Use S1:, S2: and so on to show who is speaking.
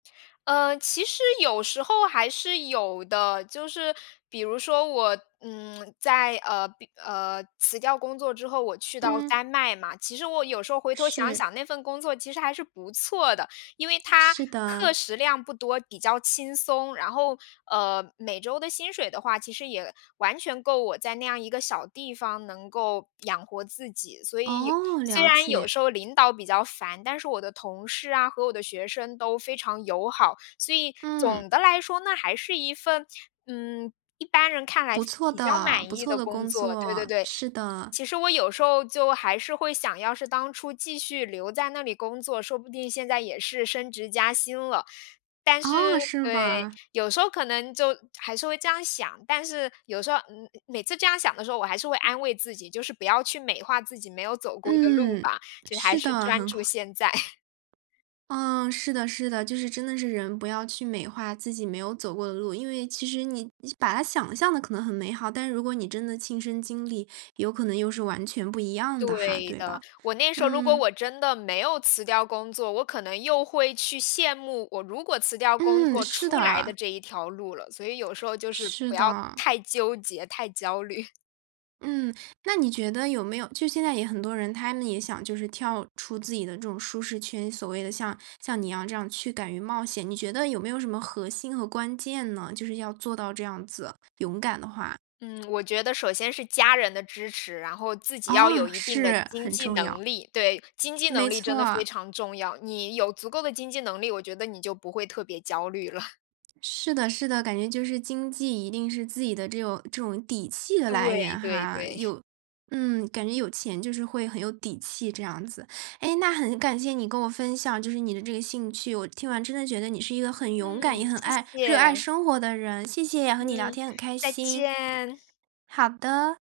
S1: 呃，其实有时候还是有的。就是，比如说我，嗯，在，呃比呃，辞掉工作之后，我去到
S2: 嗯。
S1: 丹麦嘛，其实我有时候回头想
S2: 是。
S1: 想那份工作其实还是不错的。因为它
S2: 是的。
S1: 课时量不多，比较轻松，然后，呃，每周的薪水的话，其实也完全够我在那样一个小地方能够养活自己。所以有
S2: 哦，
S1: 虽
S2: 了
S1: 然有
S2: 解。
S1: 时候领导比较烦，但是我的同事啊，和我的学生都非常友好。所以
S2: 嗯。
S1: 总的来说那还是一份，嗯，一般人看来
S2: 不错
S1: 比较
S2: 的
S1: 满
S2: 不
S1: 意
S2: 错
S1: 的
S2: 的
S1: 工
S2: 工
S1: 作。对对
S2: 作，
S1: 对，
S2: 是的。
S1: 其实我有时候就还是会想要是当初继续留在那里工作，说不定现在也是升职加薪了。但是
S2: 哦，是
S1: 对，
S2: 吧？
S1: 有时候可能就还是会这样想，但是有时候嗯，每次这样想的时候，我还是会安慰自己，就是不要去美化自己没有走过的路
S2: 嗯，
S1: 吧，就还
S2: 是
S1: 是
S2: 的，
S1: 专
S2: 很
S1: 注
S2: 好。
S1: 现在。
S2: 嗯，是的是的，就是真的是人不要去美化自己没有走过的路。因为其实你是把它想象得可能很美好，但如果你真的亲身经历有可能又是完全不一样的哈，
S1: 对
S2: 对吧？
S1: 的，我那时候如果
S2: 嗯。
S1: 我真的没有辞掉工作，我可能又会去羡慕我如果辞掉工
S2: 嗯，
S1: 作
S2: 是
S1: 出来的
S2: 的。
S1: 这一条路了。所以有时候就是
S2: 是
S1: 不要
S2: 的。
S1: 太纠结，太焦虑。
S2: 嗯，那你觉得有没有就是现在也很多人，他们也想就是跳出自己的这种舒适圈，所谓的像像你一样这样去敢于冒险。你觉得有没有什么核心和关键呢？就是要做到这样子，勇敢的话。
S1: 嗯，我觉得首先是家人的支持，然后自己要
S2: 哦，
S1: 有一定的
S2: 是，
S1: 经
S2: 很
S1: 济
S2: 重要。
S1: 能力。对，经济
S2: 没
S1: 能力真
S2: 错
S1: 的非
S2: 啊。
S1: 常重要，你有足够的经济能力，我觉得你就不会特别焦虑了。
S2: 是的是的，感觉就是经济一定是自己的这种这种底气的来
S1: 对
S2: 源
S1: 对
S2: 哈。
S1: 对。
S2: 有嗯，感觉有钱就是会很有底气这样子。诶，那很感谢你给我分享就是你的这个兴趣，我听完真的觉得你是一个很勇敢，也
S1: 嗯，
S2: 很
S1: 谢
S2: 爱热爱
S1: 谢。
S2: 生活的人，谢谢，和你聊
S1: 嗯，
S2: 天很开
S1: 再
S2: 心。
S1: 见。
S2: 好的。